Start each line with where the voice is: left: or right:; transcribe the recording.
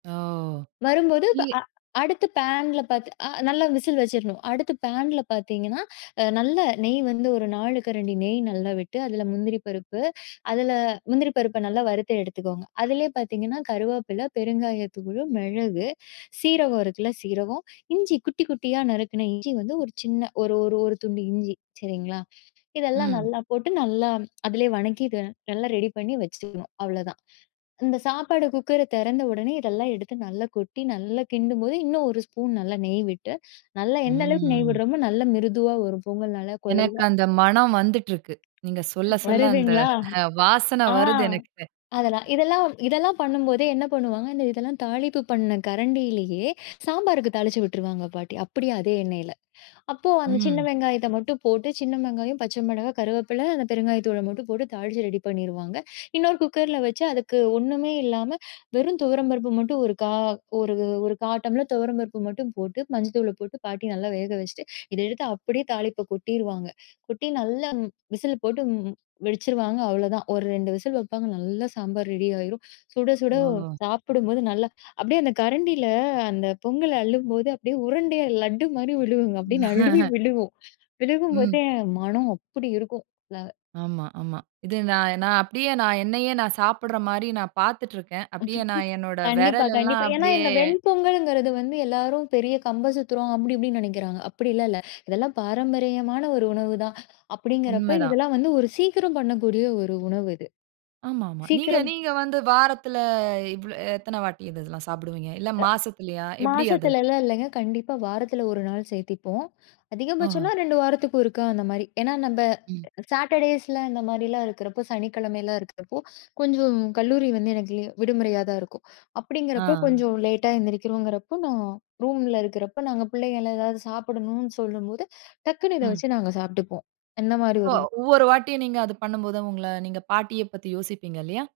right: ஓ!
left: வரும்போது ப
right: நீங்க
left: அ அடுத்து பேன்ல பாத்து அ நல்லா விசில் வச்சுரணும், அடுத்து பேன்ல பாத்தீங்கன்னா, அ நல்ல நெய் வந்து ஒரு நாளு கரண்டி நெய் நல்லா விட்டு, அதுல முந்திரி பருப்பு, அதுல முந்திரி பருப்ப நல்லா வறுத்து எடுத்துக்கோங்க. அதுலயே பாத்தீங்கன்னா கருவேப்பில, பெருங்காயத்தூளு, மிளகு, சீரகம் இருக்குல்ல, சீரகம், இஞ்சி குட்டி, குட்டியா நறுக்குன இஞ்சி வந்து ஒரு சின்ன ஒரு-ஒரு-ஒரு துண்டு இஞ்சி சரிங்களா? இதெல்லாம்
right: ம்.
left: நல்லா போட்டு, நல்லா அதிலயே வதக்கிட்டு இத நல்லா ரெடி பண்ணி வச்சுக்கணும், அவ்ளதான். இந்த சாப்பாடு குக்கர தெறந்த உடனே இதெல்லாம் எடுத்து நல்லா கொட்டி நல்லா கிண்டும்போது இன்னும் ஒரு ஸ்பூன் நல்லா நெய் விட்டு, நல்லா எந்த அளவுக்கு நெய்
right: ம்.
left: விடுறோமோ நல்ல மிருதுவா வரும், பொங்கல் நல்லா
right: எனக்கு
left: கொழைவா.
right: அந்த மனம் வந்துட்ருக்கு. நீங்க சொல்ல சொல்ல, அந்த
left: வருதுங்களா!
right: அ வாசன
left: ஆ,
right: வருது எனக்கு.
left: அதெல்லாம், இதெல்லாம், இதெல்லாம் பண்ணும்போதே என்ன பண்ணுவாங்க. இந்த இதெல்லாம் தாளித்த பண்ண கரண்டியிலயே சாம்பாருக்கு தாளிச்சு விட்ருவாங்க பாட்டி. அப்டியே அதே எண்ணெயில அப்போ அந்த சின்ன
right: ம்.
left: வெங்காயத்த மட்டும் போட்டு, சின்ன வெங்காயம், பச்ச மிளகா, கருவேப்பில, அந்த பெருங்காயத் தூள மட்டும் போட்டு தாளிச்சு ரெடி பண்ணிருவாங்க. இன்னொரு குக்கர்ல வச்சு, அதுக்கு ஒண்ணுமே இல்லாம, வெறும் துவரம்பருப்பு மட்டும், ஒரு கா ஒரு, ஒரு 1/4 டம்ளர் துவரம்பருப்பு மட்டும் போட்டு, மஞ்ச தூள போட்டு, பாட்டி நல்லா வேக வச்சுட்டு, இத எடுத்து அப்டியே தாளித்தத கொட்டிருவாங்க. கொட்டி நல்லா விசில் போட்டு ம் வச்சிடுவாங்க அவ்வளோ தான், ஒரு ரெண்டு விசில் வப்பாங்க, நல்லா சாம்பார் ரெடி ஆயிரும். சுட, சுட
right: ஓஹோ!
left: சாப்புடும்போது, நல்லா அப்டியே அந்த கரண்டில, அந்த பொங்கல் அள்ளும்போது அப்டியே உருண்டையா லட்டு மாரி விழுகும்ங்க அப்டியே நழுவி விழுகும்
right: ம்.
left: விழுகும்போதே, மனம் அப்படி இருக்கும்! ல
right: ஆமா, ஆமா. இது நான், நான் அப்டியே நான் என்னையே, நான் சாப்டுற மாரி நான் பாத்துட்ருக்கேன். அப்டியே நான் என்னோட
left: கண்டிப்பா,
right: விரல் எல்லாம்
left: கண்டிப்பா, ஏன்னா
right: அப்டியே
left: இந்த வெண்பொங்கல்ங்கறது வந்து, எல்லாரும் பெரிய கம்பு சுத்துகிறோம், அப்டி இப்டினு நெனைக்கிறாங்க, அப்டிலாம் இல்ல. இதெல்லாம் பாரம்பரியமான ஒரு உணவுதான் அப்படிங்கறப்ப,
right: உண்மதான்.
left: இதெல்லாம் வந்து ஒரு சீக்கிரம் பண்ணக்கூடிய ஒரு உணவு இது.
right: ஆமா, ஆமா. நீங்க
left: சீக்கிரம்.
right: நீங்க வந்து வாரத்துல இவ்ள எத்தன வாட்டி இதெல்லாம் சாப்டுவீங்க? இல்ல மாசத்துலியா?
left: அ
right: எப்டி அது?
left: மாசத்துலலாம் இல்லங்க, கண்டிப்பா வாரத்துல ஒரு நாள் சேத்துபோம், அதிகபச்சம்ன்னா
right: ஆஹ!
left: ரெண்டு வாரத்துக்கு ஒருக்க அந்த மாரி. ஏன்னா நம்ப
right: ம்.
left: சேட்டர்டேய்ஸ் ல இந்த மாரிலாம் இருக்கறப்போ, சனிக்கிழமைலாம் இருக்கறப்போ, கொஞ்சம் கல்லூரி வந்து எனக்கு லீ விடுமுறையா தான் இருக்கும் அப்டிங்கிறப்போ,
right: ஆ.
left: கொஞ்சம் லேட்டா எந்திரிக்கிறோங்றப்போ, நான் ரூம்ல இருக்குறப்போ, நாங்க பிள்ளைங்கள் எதாவது சாப்டணுன்னு சொல்லும்போது, டக்குனு இத
right: ம்.
left: வச்சு நாங்க சாப்ட்டுப்போம், என்ன மாரி
right: சோ
left: ஒரு
right: ஒவ்வொரு வாட்டியும் நீங்க அது பண்ணும்போது அவங்கள நீங்க பாட்டிய பத்தி யோசிப்பீங்க இல்லையா?